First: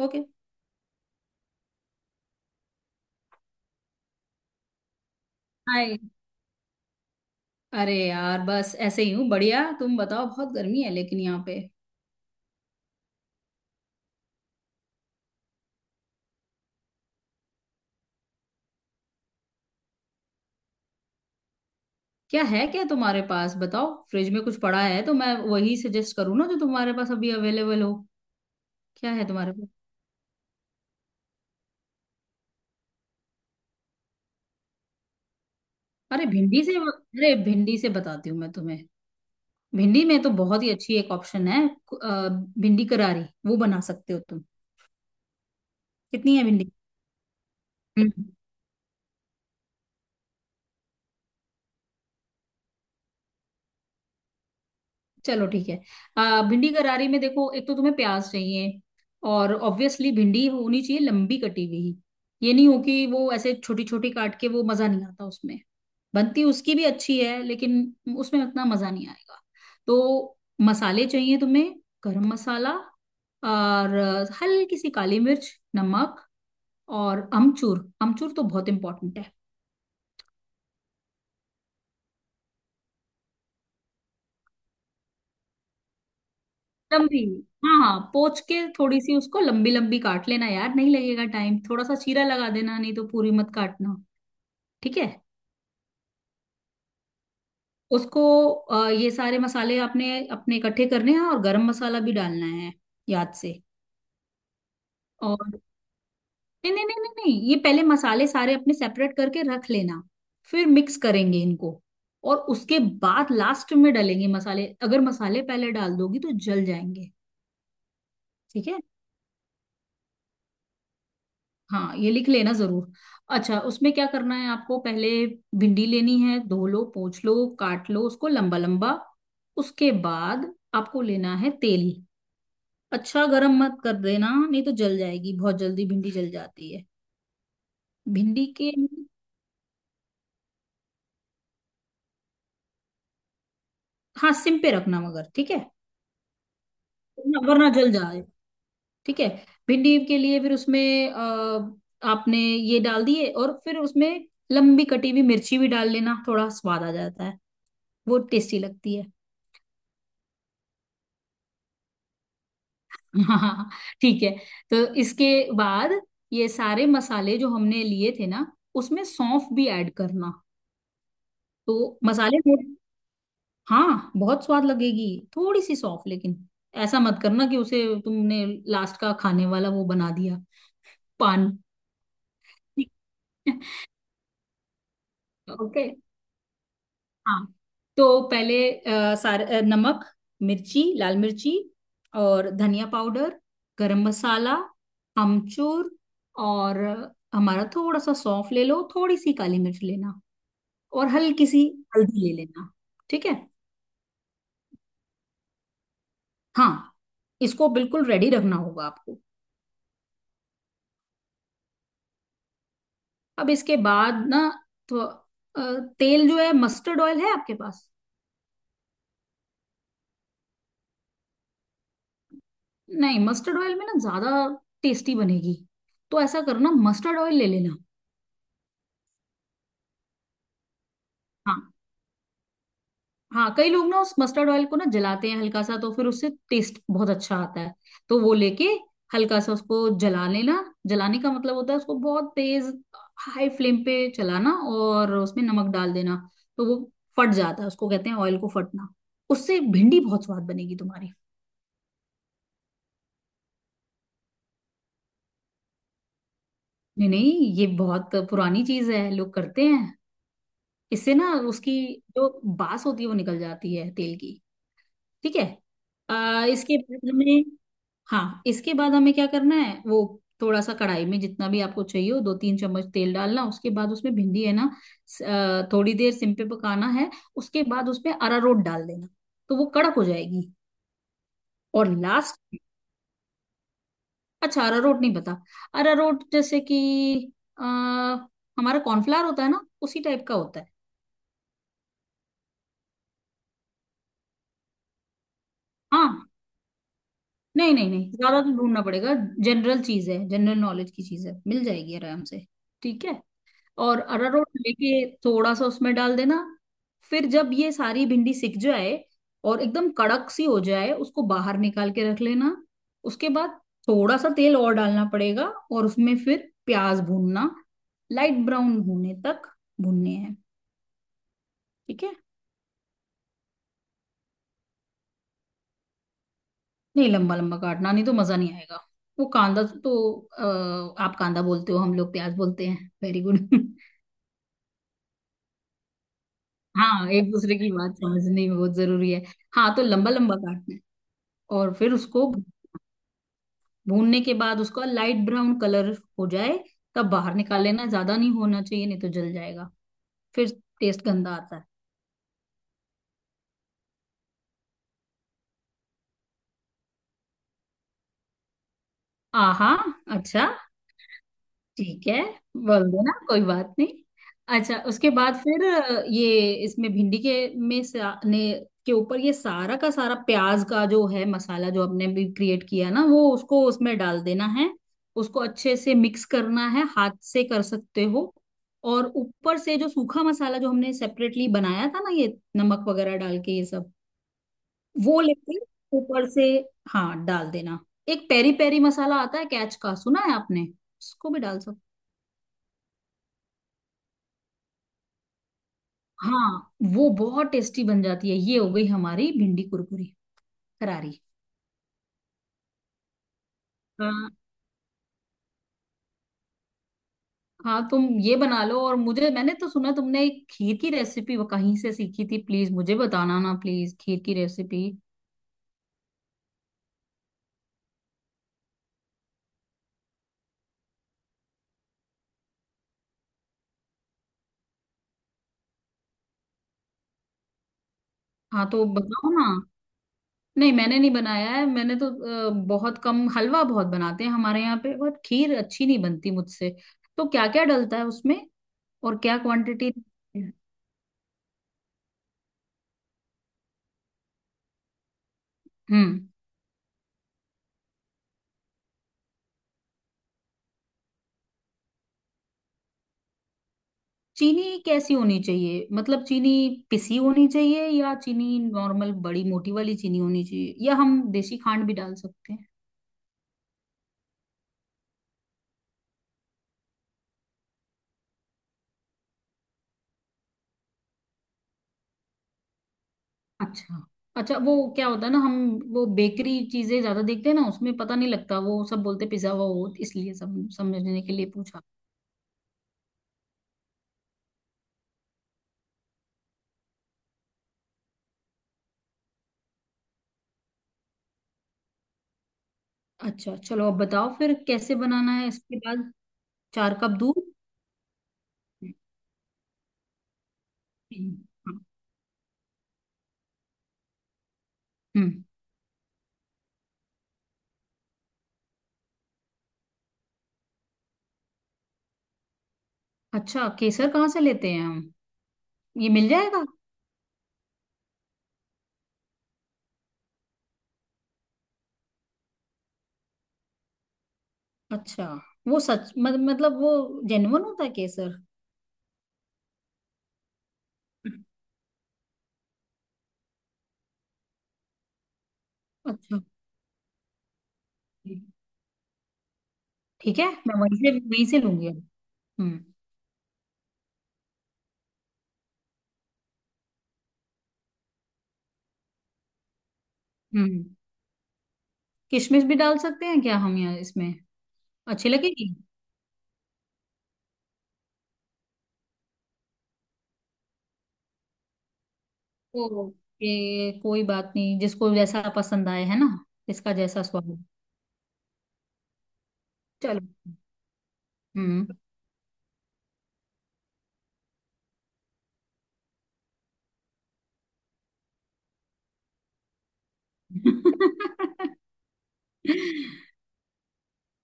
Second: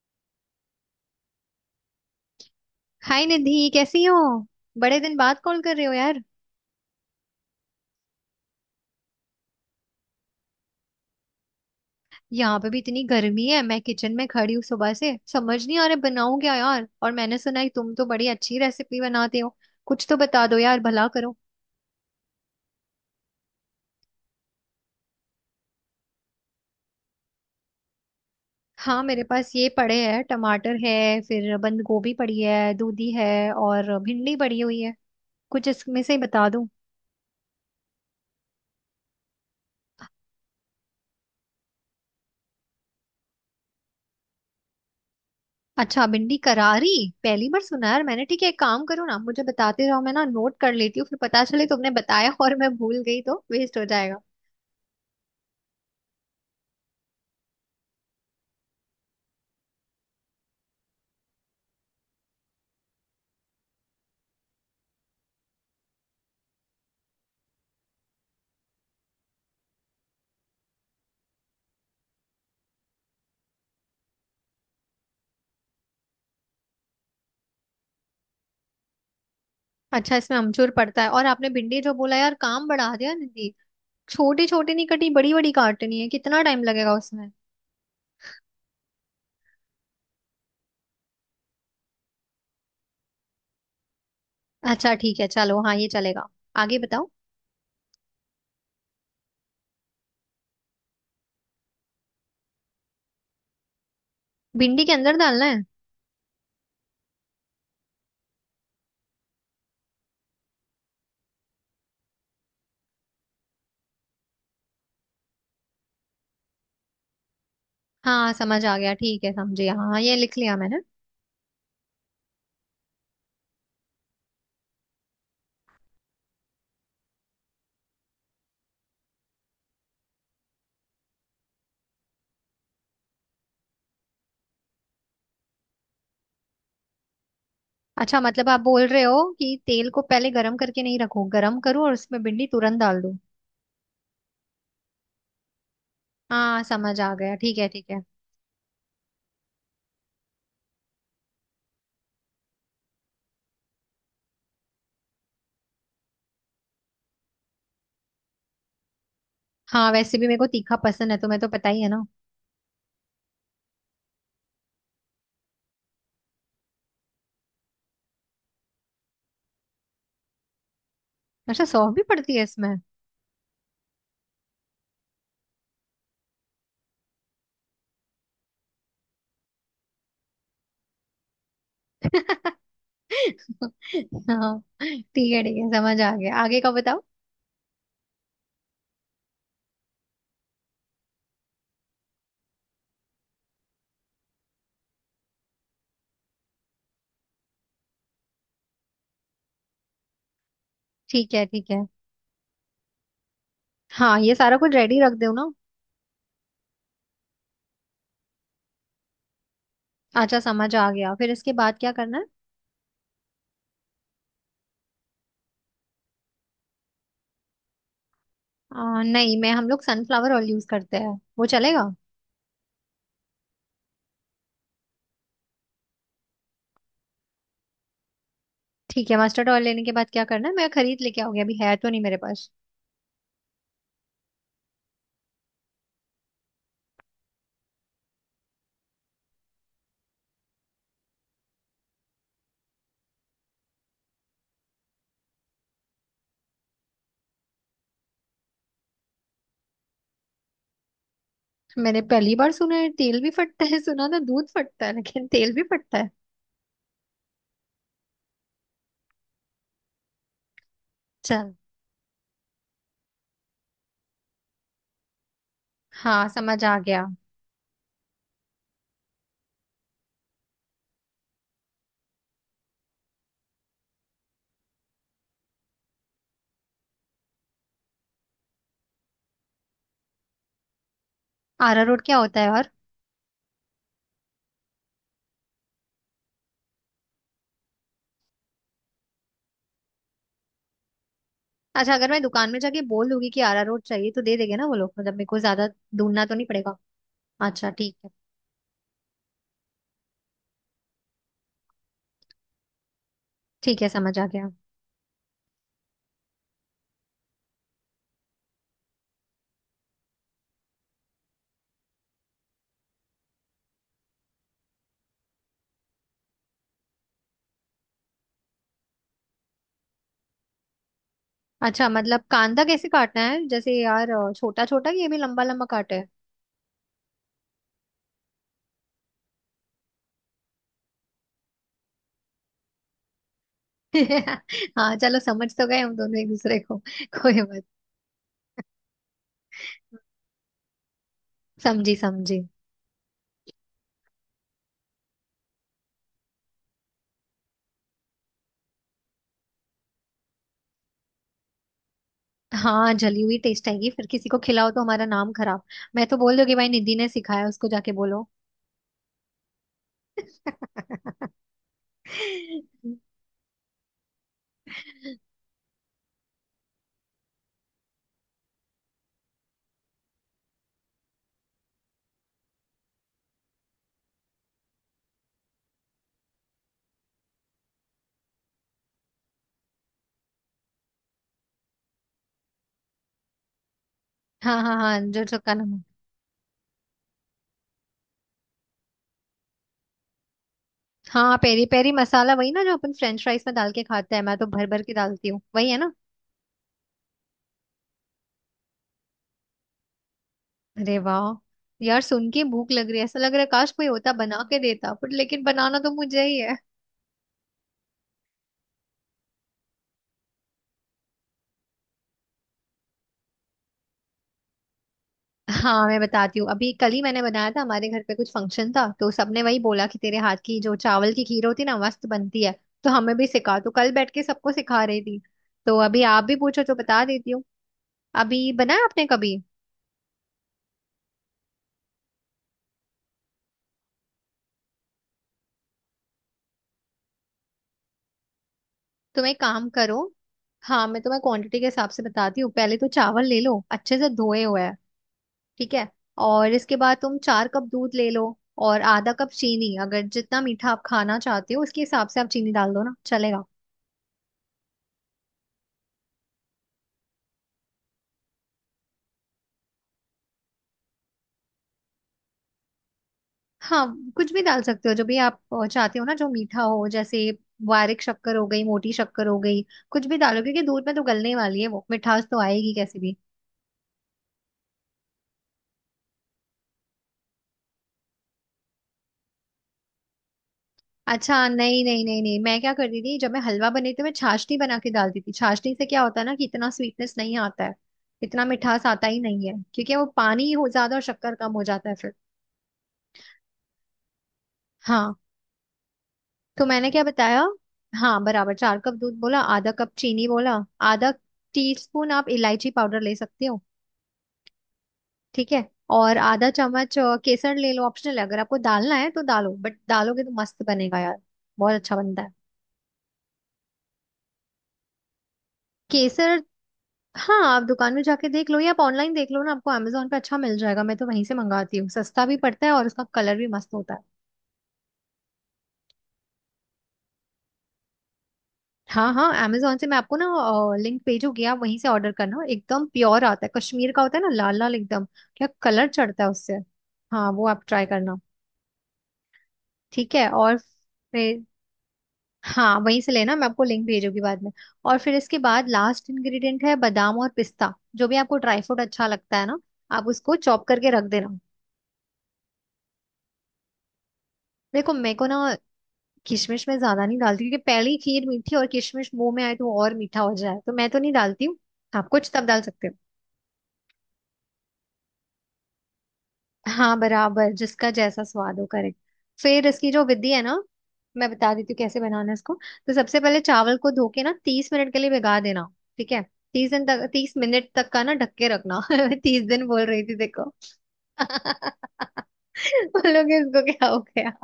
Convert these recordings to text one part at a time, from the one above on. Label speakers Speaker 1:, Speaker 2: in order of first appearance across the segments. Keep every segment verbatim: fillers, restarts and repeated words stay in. Speaker 1: Okay.
Speaker 2: Hi Nidhi, कैसी हो। बड़े दिन बाद कॉल कर रहे हो
Speaker 1: हाय।
Speaker 2: यार।
Speaker 1: अरे यार, बस ऐसे ही हूँ। बढ़िया, तुम बताओ। बहुत गर्मी है लेकिन यहाँ पे।
Speaker 2: यहाँ पे भी इतनी गर्मी है, मैं किचन में खड़ी हूँ सुबह से, समझ नहीं आ रहा बनाऊं क्या यार। और मैंने सुना है तुम तो बड़ी अच्छी रेसिपी बनाते हो, कुछ तो बता दो यार, भला करो।
Speaker 1: क्या है क्या तुम्हारे पास? बताओ, फ्रिज में कुछ पड़ा है तो मैं वही सजेस्ट करूँ ना जो तुम्हारे पास अभी अवेलेबल हो।
Speaker 2: हाँ
Speaker 1: क्या
Speaker 2: मेरे
Speaker 1: है
Speaker 2: पास
Speaker 1: तुम्हारे
Speaker 2: ये
Speaker 1: पास?
Speaker 2: पड़े हैं, टमाटर है, फिर बंद गोभी पड़ी है, दूधी है, और भिंडी पड़ी हुई है। कुछ इसमें से ही
Speaker 1: अरे
Speaker 2: बता
Speaker 1: भिंडी
Speaker 2: दूं।
Speaker 1: से अरे भिंडी से बताती हूँ मैं तुम्हें। भिंडी में तो बहुत ही अच्छी एक ऑप्शन है अ, भिंडी करारी। वो बना सकते हो तुम।
Speaker 2: अच्छा भिंडी
Speaker 1: कितनी है?
Speaker 2: करारी, पहली बार सुना यार मैंने।
Speaker 1: भिंडी।
Speaker 2: ठीक है एक काम करो ना, मुझे बताते रहो, मैं ना नोट कर लेती हूँ, फिर पता चले तुमने बताया और मैं भूल गई तो वेस्ट हो जाएगा।
Speaker 1: चलो ठीक है। आ, भिंडी करारी में देखो, एक तो तुम्हें प्याज चाहिए, और ऑब्वियसली भिंडी होनी चाहिए लंबी कटी हुई। ये नहीं हो कि वो ऐसे छोटी छोटी काट के, वो मजा नहीं आता उसमें। बनती उसकी भी अच्छी है लेकिन उसमें उतना मजा नहीं आएगा। तो मसाले चाहिए तुम्हें। गरम मसाला, और हल्की सी काली मिर्च, नमक, और अमचूर। अमचूर तो बहुत इंपॉर्टेंट है।
Speaker 2: अच्छा, इसमें अमचूर पड़ता है। और आपने भिंडी जो बोला यार, काम बढ़ा दिया दीदी। छोटी छोटी नहीं कटी, बड़ी बड़ी काटनी है, कितना टाइम लगेगा
Speaker 1: लंबी।
Speaker 2: उसमें।
Speaker 1: हाँ हाँ, पोंछ के थोड़ी सी उसको लंबी लंबी काट लेना यार, नहीं लगेगा टाइम, थोड़ा सा चीरा लगा देना, नहीं तो पूरी मत काटना।
Speaker 2: अच्छा
Speaker 1: ठीक है।
Speaker 2: ठीक है, चलो हाँ ये चलेगा। आगे बताओ।
Speaker 1: उसको अ, ये सारे मसाले आपने अपने इकट्ठे करने हैं और गरम मसाला भी डालना है, याद से।
Speaker 2: भिंडी के अंदर डालना
Speaker 1: और,
Speaker 2: है?
Speaker 1: नहीं, नहीं, नहीं, नहीं, नहीं, ये पहले मसाले सारे अपने सेपरेट करके रख लेना, फिर मिक्स करेंगे इनको, और उसके बाद लास्ट में डालेंगे मसाले। अगर मसाले पहले डाल दोगी तो जल जाएंगे।
Speaker 2: हाँ समझ
Speaker 1: ठीक
Speaker 2: आ
Speaker 1: है।
Speaker 2: गया, ठीक है, समझे, हाँ हाँ, ये लिख लिया मैंने।
Speaker 1: हाँ, ये लिख लेना जरूर। अच्छा, उसमें क्या करना है आपको पहले। भिंडी लेनी है, धो लो, पोंछ लो, काट लो उसको लंबा लंबा। उसके बाद आपको लेना है तेल। अच्छा, गरम मत कर देना नहीं तो जल जाएगी, बहुत जल्दी भिंडी जल जाती है।
Speaker 2: अच्छा
Speaker 1: भिंडी
Speaker 2: मतलब आप
Speaker 1: के।
Speaker 2: बोल रहे हो कि तेल को पहले गर्म करके नहीं रखो, गर्म करो और उसमें भिंडी तुरंत डाल दो।
Speaker 1: हाँ, सिम पे रखना मगर, ठीक है।
Speaker 2: हाँ समझ आ गया,
Speaker 1: वरना
Speaker 2: ठीक है
Speaker 1: वरना
Speaker 2: ठीक
Speaker 1: जल
Speaker 2: है।
Speaker 1: जाए। ठीक है। भिंडी के लिए फिर उसमें अ, आपने ये डाल दिए और फिर उसमें लंबी कटी हुई मिर्ची भी डाल लेना, थोड़ा स्वाद आ जाता है, वो टेस्टी लगती है।
Speaker 2: हाँ वैसे भी मेरे को तीखा पसंद है, तो मैं तो, पता ही है ना।
Speaker 1: हाँ, ठीक है। तो इसके बाद ये सारे मसाले जो हमने लिए थे ना, उसमें सौंफ भी ऐड करना।
Speaker 2: अच्छा सौंफ
Speaker 1: तो
Speaker 2: भी पड़ती
Speaker 1: मसाले
Speaker 2: है इसमें?
Speaker 1: में- हाँ, बहुत स्वाद लगेगी। थोड़ी सी सौंफ, लेकिन ऐसा मत करना कि उसे तुमने लास्ट का खाने वाला वो बना दिया, पान।
Speaker 2: हाँ ठीक है ठीक है,
Speaker 1: ओके।
Speaker 2: समझ आ गया, आगे का बताओ।
Speaker 1: हाँ, तो पहले अ, सारे अ, नमक, मिर्ची, लाल मिर्ची, और धनिया पाउडर, गरम मसाला, अमचूर, और हमारा थोड़ा सा सौंफ ले लो, थोड़ी सी काली मिर्च लेना, और
Speaker 2: ठीक है
Speaker 1: हल्की सी
Speaker 2: ठीक है।
Speaker 1: हल्दी ले लेना। ठीक है।
Speaker 2: हाँ ये सारा कुछ रेडी रख दो ना।
Speaker 1: हाँ, इसको बिल्कुल रेडी रखना होगा आपको।
Speaker 2: अच्छा समझ आ गया, फिर इसके बाद क्या करना है।
Speaker 1: अब इसके बाद ना, तो अ, तेल जो है मस्टर्ड ऑयल है आपके पास।
Speaker 2: आ, नहीं मैं, हम लोग सनफ्लावर ऑयल यूज करते हैं, वो चलेगा?
Speaker 1: नहीं, मस्टर्ड ऑयल में ना ज्यादा टेस्टी बनेगी, तो ऐसा करो ना, मस्टर्ड ऑयल ले लेना।
Speaker 2: ठीक है मस्टर्ड ऑयल लेने के बाद क्या करना है, मैं खरीद लेके आऊंगी, अभी
Speaker 1: हाँ,
Speaker 2: है तो नहीं मेरे पास।
Speaker 1: हाँ, कई लोग ना उस मस्टर्ड ऑयल को ना जलाते हैं हल्का सा, तो फिर उससे टेस्ट बहुत अच्छा आता है। तो वो लेके हल्का सा उसको जला लेना। जलाने का मतलब होता है उसको बहुत तेज हाई फ्लेम पे चलाना, और उसमें नमक डाल देना, तो वो फट जाता है। उसको कहते हैं ऑयल को फटना। उससे भिंडी बहुत स्वाद बनेगी तुम्हारी।
Speaker 2: मैंने पहली बार सुना है तेल भी फटता है, सुना था दूध फटता है, लेकिन तेल भी फटता है।
Speaker 1: नहीं, नहीं, ये बहुत पुरानी चीज है, लोग करते हैं। इससे ना
Speaker 2: चल,
Speaker 1: उसकी जो बास होती है वो निकल जाती है तेल की। ठीक है।
Speaker 2: हाँ
Speaker 1: आ,
Speaker 2: समझ आ
Speaker 1: इसके
Speaker 2: गया।
Speaker 1: बाद हमें हाँ, इसके बाद हमें क्या करना है वो। थोड़ा सा कढ़ाई में, जितना भी आपको चाहिए हो दो तीन चम्मच तेल डालना, उसके बाद उसमें भिंडी है ना, स- अ, थोड़ी देर सिम पे पकाना है। उसके बाद उसमें अरारोट डाल देना, तो वो कड़क हो जाएगी। और
Speaker 2: अरारोट क्या
Speaker 1: लास्ट।
Speaker 2: होता है? और
Speaker 1: अच्छा, अरारोट नहीं पता? अरारोट जैसे कि आ, हमारा कॉर्नफ्लावर होता है ना, उसी टाइप का होता है।
Speaker 2: अच्छा, अगर मैं दुकान में जाके बोल दूंगी कि अरारोट चाहिए तो दे देंगे ना वो लोग, मतलब मेरे को ज्यादा
Speaker 1: हाँ।
Speaker 2: ढूंढना तो नहीं पड़ेगा। अच्छा
Speaker 1: नहीं, नहीं,
Speaker 2: ठीक है,
Speaker 1: नहीं, ज्यादा तो ढूंढना पड़ेगा। जनरल चीज है, जनरल नॉलेज की चीज है, मिल जाएगी आराम से। ठीक है।
Speaker 2: ठीक है
Speaker 1: और
Speaker 2: समझ आ
Speaker 1: अरारोट
Speaker 2: गया।
Speaker 1: लेके थोड़ा सा उसमें डाल देना। फिर जब ये सारी भिंडी सिक जाए और एकदम कड़क सी हो जाए, उसको बाहर निकाल के रख लेना। उसके बाद थोड़ा सा तेल और डालना पड़ेगा, और उसमें फिर प्याज भूनना, लाइट ब्राउन होने तक भूनने हैं।
Speaker 2: अच्छा
Speaker 1: ठीक है।
Speaker 2: मतलब कांदा कैसे काटना है जैसे, यार छोटा छोटा, कि ये भी लंबा लंबा काटे?
Speaker 1: नहीं, लंबा लंबा काटना नहीं तो मजा नहीं आएगा। वो कांदा तो अ, आप कांदा बोलते हो, हम लोग प्याज बोलते हैं। Very good.
Speaker 2: हाँ चलो, समझ तो गए हम दोनों एक दूसरे को।
Speaker 1: हाँ, एक
Speaker 2: कोई
Speaker 1: दूसरे
Speaker 2: बात।
Speaker 1: की बात समझने में बहुत जरूरी है। हाँ, तो लंबा लंबा काटना है, और फिर
Speaker 2: समझी
Speaker 1: उसको
Speaker 2: समझी।
Speaker 1: भूनने के बाद उसका लाइट ब्राउन कलर हो जाए, तब बाहर निकाल लेना। ज्यादा नहीं होना चाहिए नहीं तो जल जाएगा, फिर टेस्ट गंदा आता है।
Speaker 2: हाँ जली हुई टेस्ट आएगी फिर, किसी को खिलाओ तो हमारा नाम खराब। मैं तो बोल दूंगी, भाई निधि ने सिखाया, उसको जाके बोलो।
Speaker 1: आहा। अच्छा, ठीक है, बोल देना, कोई बात नहीं। अच्छा, उसके बाद फिर अ, ये इसमें भिंडी के में सा, ने के ऊपर ये सारा का सारा प्याज का जो है मसाला जो आपने भी क्रिएट किया ना, वो उसको उसमें डाल देना है। उसको अच्छे से मिक्स करना है, हाथ से कर सकते हो। और ऊपर से जो सूखा मसाला जो हमने सेपरेटली बनाया था ना, ये नमक वगैरह डाल के ये सब
Speaker 2: हाँ हाँ हाँ,
Speaker 1: वो
Speaker 2: जो चक्का
Speaker 1: लेके,
Speaker 2: नमक।
Speaker 1: ऊपर से, हाँ, डाल देना। एक पेरी पेरी मसाला आता है कैच का, सुना है आपने? उसको
Speaker 2: हाँ
Speaker 1: भी डाल
Speaker 2: पेरी
Speaker 1: सकते।
Speaker 2: पेरी मसाला, वही ना जो अपन फ्रेंच फ्राइज में डाल के खाते हैं, मैं तो भर भर के डालती हूँ, वही है ना।
Speaker 1: हाँ, वो बहुत टेस्टी बन जाती है। ये हो गई हमारी भिंडी कुरकुरी
Speaker 2: अरे
Speaker 1: करारी।
Speaker 2: वाह। यार सुन के भूख लग रही है, ऐसा लग रहा है काश कोई होता
Speaker 1: हाँ,
Speaker 2: बना के देता, पर लेकिन बनाना तो मुझे ही है।
Speaker 1: हाँ, तुम ये बना लो। और मुझे, मैंने तो सुना तुमने एक खीर की रेसिपी वो कहीं से सीखी थी, प्लीज मुझे बताना ना, प्लीज खीर की रेसिपी।
Speaker 2: हाँ मैं बताती हूँ। अभी कल ही मैंने बनाया था, हमारे घर पे कुछ फंक्शन था, तो सबने वही बोला कि तेरे हाथ की जो चावल की खीर होती ना, मस्त बनती है, तो हमें भी सिखा, तो कल बैठ के सबको सिखा रही थी। तो अभी आप भी पूछो तो बता देती हूँ। अभी
Speaker 1: हाँ,
Speaker 2: बनाया
Speaker 1: तो
Speaker 2: आपने
Speaker 1: बताओ
Speaker 2: कभी?
Speaker 1: ना। नहीं, मैंने नहीं बनाया है, मैंने तो अ, बहुत कम। हलवा बहुत बनाते हैं हमारे यहाँ पे, बट खीर अच्छी नहीं बनती मुझसे। तो क्या क्या डलता है उसमें? और
Speaker 2: तुम
Speaker 1: क्या
Speaker 2: एक काम
Speaker 1: क्वांटिटी?
Speaker 2: करो। हाँ मैं तुम्हें क्वांटिटी के हिसाब से बताती हूँ। पहले तो चावल ले लो अच्छे से धोए हुए, ठीक है।
Speaker 1: हम्म।
Speaker 2: और इसके बाद तुम चार कप दूध ले लो, और आधा कप चीनी, अगर जितना मीठा आप खाना चाहते हो उसके हिसाब से आप चीनी डाल दो ना, चलेगा।
Speaker 1: चीनी कैसी होनी चाहिए? मतलब चीनी पिसी होनी चाहिए, या चीनी नॉर्मल बड़ी मोटी वाली चीनी होनी चाहिए, या हम देसी खांड भी डाल सकते हैं?
Speaker 2: हाँ कुछ भी डाल सकते हो, जो भी आप अ, चाहते हो ना, जो मीठा हो, जैसे बारीक शक्कर हो गई, मोटी शक्कर हो गई, कुछ भी डालो, क्योंकि दूध में तो गलने वाली है वो, मिठास तो आएगी कैसे भी।
Speaker 1: अच्छा। अच्छा, वो क्या होता है ना, हम वो बेकरी चीजें ज्यादा देखते हैं ना, उसमें पता नहीं लगता, वो सब बोलते पिज्जा हुआ हो, इसलिए सब समझने के
Speaker 2: अच्छा
Speaker 1: लिए पूछा।
Speaker 2: नहीं नहीं नहीं नहीं, मैं क्या करती थी जब मैं हलवा बनाती थी, मैं छाछनी बना के डालती थी। छाछनी से क्या होता है ना, कि इतना स्वीटनेस नहीं आता है, इतना मिठास आता ही नहीं है, क्योंकि वो पानी हो ज्यादा और शक्कर कम हो जाता है फिर।
Speaker 1: अच्छा, चलो, अब बताओ फिर कैसे
Speaker 2: हाँ
Speaker 1: बनाना है इसके बाद।
Speaker 2: तो मैंने
Speaker 1: चार
Speaker 2: क्या
Speaker 1: कप
Speaker 2: बताया।
Speaker 1: दूध?
Speaker 2: हाँ बराबर, चार कप दूध बोला, आधा कप चीनी बोला, आधा
Speaker 1: हम्म।
Speaker 2: टीस्पून आप इलायची पाउडर ले सकते हो, ठीक है। और आधा चम्मच अ, केसर ले लो, ऑप्शनल है, अगर आपको डालना है तो डालो, बट डालोगे तो मस्त बनेगा यार, बहुत अच्छा बनता है।
Speaker 1: अच्छा, केसर कहाँ से लेते हैं हम? ये मिल
Speaker 2: केसर,
Speaker 1: जाएगा?
Speaker 2: हाँ आप दुकान में जाके देख लो, या आप ऑनलाइन देख लो ना, आपको अमेजोन पे अच्छा मिल जाएगा, मैं तो वहीं से मंगाती हूँ, सस्ता भी पड़ता है, और उसका कलर भी मस्त होता है।
Speaker 1: अच्छा, वो सच मत, मतलब वो जेन्युइन होता है केसर?
Speaker 2: हाँ हाँ, amazon से मैं आपको ना लिंक भेजूंगी, आप वहीं से ऑर्डर करना, एकदम प्योर आता है, कश्मीर का होता है ना, लाल लाल एकदम, क्या कलर चढ़ता है
Speaker 1: अच्छा,
Speaker 2: उससे। हाँ वो आप ट्राई करना, ठीक है।
Speaker 1: ठीक है,
Speaker 2: और
Speaker 1: मैं वहीं से
Speaker 2: फिर
Speaker 1: वहीं से लूंगी अब।
Speaker 2: हाँ
Speaker 1: हम्म,
Speaker 2: वहीं से लेना, मैं आपको लिंक भेजूंगी बाद में। और फिर इसके बाद लास्ट इंग्रेडिएंट है बादाम और पिस्ता, जो भी आपको ड्राई फ्रूट अच्छा लगता है ना आप उसको चॉप करके
Speaker 1: हम्म,
Speaker 2: रख देना।
Speaker 1: किशमिश भी डाल सकते हैं क्या हम यहाँ इसमें?
Speaker 2: देखो मेरे को
Speaker 1: अच्छी
Speaker 2: ना
Speaker 1: लगेगी।
Speaker 2: किशमिश में ज्यादा नहीं डालती, क्योंकि पहली खीर मीठी, और किशमिश मुंह में आए तो और मीठा हो जाए, तो मैं तो नहीं डालती हूँ, आप कुछ तब डाल सकते हो।
Speaker 1: ओके, कोई बात नहीं, जिसको जैसा पसंद आए, है ना। जिसका
Speaker 2: हाँ
Speaker 1: जैसा स्वाद
Speaker 2: बराबर,
Speaker 1: हो।
Speaker 2: जिसका जैसा स्वाद हो, करेक्ट। फिर इसकी जो
Speaker 1: चलो।
Speaker 2: विधि है ना, मैं बता देती हूँ
Speaker 1: हम्म।
Speaker 2: कैसे बनाना है इसको। तो सबसे पहले चावल को धो के ना तीस मिनट के लिए भिगा देना, ठीक है। तीस दिन तक, तीस मिनट तक का ना ढक के रखना। मैं तीस दिन बोल रही थी देखो। बोलोगे इसको क्या हो गया।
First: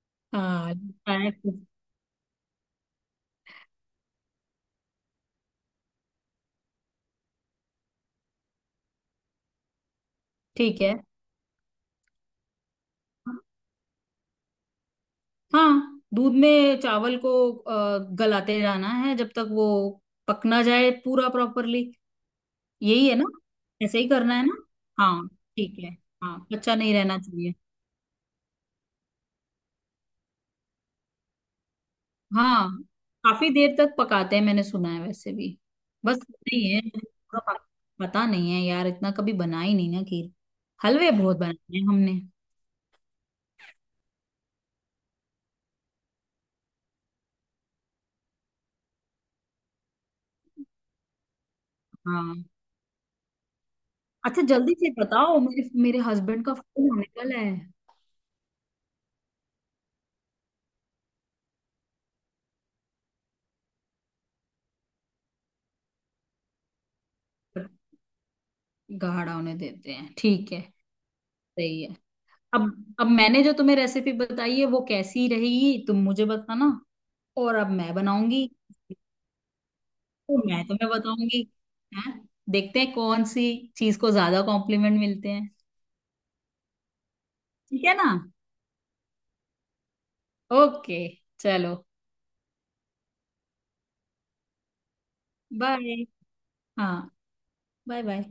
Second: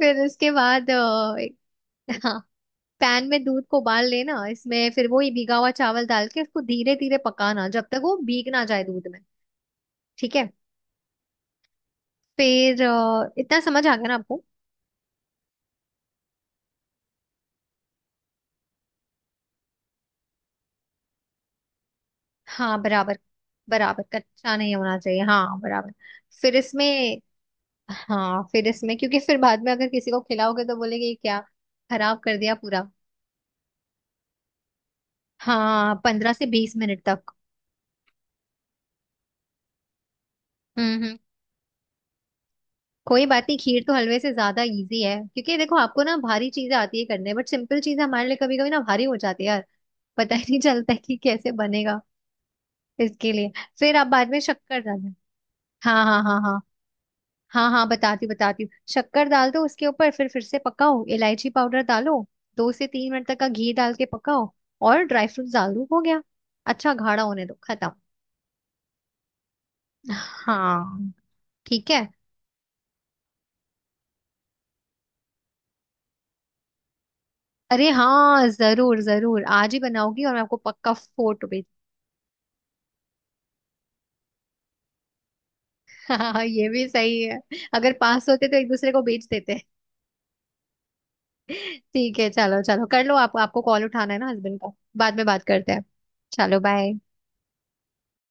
Speaker 2: फिर उसके
Speaker 1: हाँ,
Speaker 2: बाद
Speaker 1: लगता है
Speaker 2: अ,
Speaker 1: कुछ-
Speaker 2: एक- हाँ पैन में दूध को उबाल लेना, इसमें फिर वही भीगा हुआ चावल डाल के उसको धीरे धीरे पकाना, जब तक वो भीग ना जाए दूध में, ठीक है।
Speaker 1: ठीक है।
Speaker 2: फिर अ, इतना समझ आ गया ना आपको।
Speaker 1: हाँ, दूध में चावल को अ, गलाते जाना है जब तक वो पक ना जाए पूरा प्रॉपरली।
Speaker 2: हाँ
Speaker 1: यही है
Speaker 2: बराबर,
Speaker 1: ना? ऐसे
Speaker 2: बराबर,
Speaker 1: ही करना है ना?
Speaker 2: कच्चा नहीं होना चाहिए,
Speaker 1: हाँ,
Speaker 2: हाँ
Speaker 1: ठीक है।
Speaker 2: बराबर।
Speaker 1: हाँ,
Speaker 2: फिर
Speaker 1: कच्चा
Speaker 2: इसमें,
Speaker 1: नहीं रहना चाहिए।
Speaker 2: हाँ फिर इसमें, क्योंकि फिर बाद में अगर किसी को खिलाओगे तो बोलेंगे, "ये क्या, खराब कर दिया
Speaker 1: हाँ,
Speaker 2: पूरा।"
Speaker 1: काफी देर तक पकाते हैं मैंने सुना है वैसे भी।
Speaker 2: हाँ
Speaker 1: बस,
Speaker 2: पंद्रह से
Speaker 1: नहीं
Speaker 2: बीस
Speaker 1: है
Speaker 2: मिनट
Speaker 1: मुझे
Speaker 2: तक।
Speaker 1: पूरा पक- पता नहीं है यार, इतना कभी बना ही नहीं ना खीर।
Speaker 2: हम्म
Speaker 1: हलवे
Speaker 2: हम्म,
Speaker 1: बहुत बनाए हैं हमने।
Speaker 2: कोई बात नहीं, खीर तो हलवे से ज्यादा इजी है, क्योंकि देखो आपको ना भारी चीजें आती है करने, बट सिंपल चीज हमारे लिए कभी कभी ना भारी हो जाती है यार, पता ही नहीं चलता है कि कैसे बनेगा।
Speaker 1: हाँ।
Speaker 2: इसके लिए फिर आप बाद में
Speaker 1: अच्छा, जल्दी
Speaker 2: शक्कर
Speaker 1: से
Speaker 2: डालें।
Speaker 1: बताओ, मेरे मेरे
Speaker 2: हाँ हाँ हाँ
Speaker 1: हस्बैंड का
Speaker 2: हाँ,
Speaker 1: फोन आने वाला है।
Speaker 2: हाँ हाँ बताती हूँ बताती हूँ। शक्कर डाल दो उसके ऊपर, फिर फिर से पकाओ, इलायची पाउडर डालो, दो से तीन मिनट तक का घी डाल के पकाओ, और ड्राई फ्रूट्स डाल दो, हो गया। अच्छा गाढ़ा होने दो,
Speaker 1: पर
Speaker 2: खत्म।
Speaker 1: गाढ़ा होने देते हैं, ठीक है,
Speaker 2: हाँ
Speaker 1: सही
Speaker 2: ठीक
Speaker 1: है।
Speaker 2: है।
Speaker 1: अब अब मैंने जो तुम्हें रेसिपी बताई है वो कैसी रहेगी तुम मुझे बताना, और अब
Speaker 2: अरे
Speaker 1: मैं
Speaker 2: हाँ
Speaker 1: बनाऊंगी,
Speaker 2: जरूर जरूर, आज ही बनाओगी और
Speaker 1: तो
Speaker 2: मैं आपको
Speaker 1: मैं तुम्हें
Speaker 2: पक्का
Speaker 1: बताऊंगी।
Speaker 2: फोटो भेज।
Speaker 1: हैं, देखते हैं कौन सी चीज को ज्यादा कॉम्प्लीमेंट मिलते हैं।
Speaker 2: हाँ ये भी सही है,
Speaker 1: ठीक
Speaker 2: अगर
Speaker 1: है ना?
Speaker 2: पास होते तो एक दूसरे को बेच देते।
Speaker 1: ओके। चलो
Speaker 2: ठीक है चलो चलो कर लो, आप आपको कॉल उठाना है ना हस्बैंड का, बाद में बात करते हैं।
Speaker 1: बाय।
Speaker 2: चलो
Speaker 1: हाँ,
Speaker 2: बाय।
Speaker 1: Bye, bye.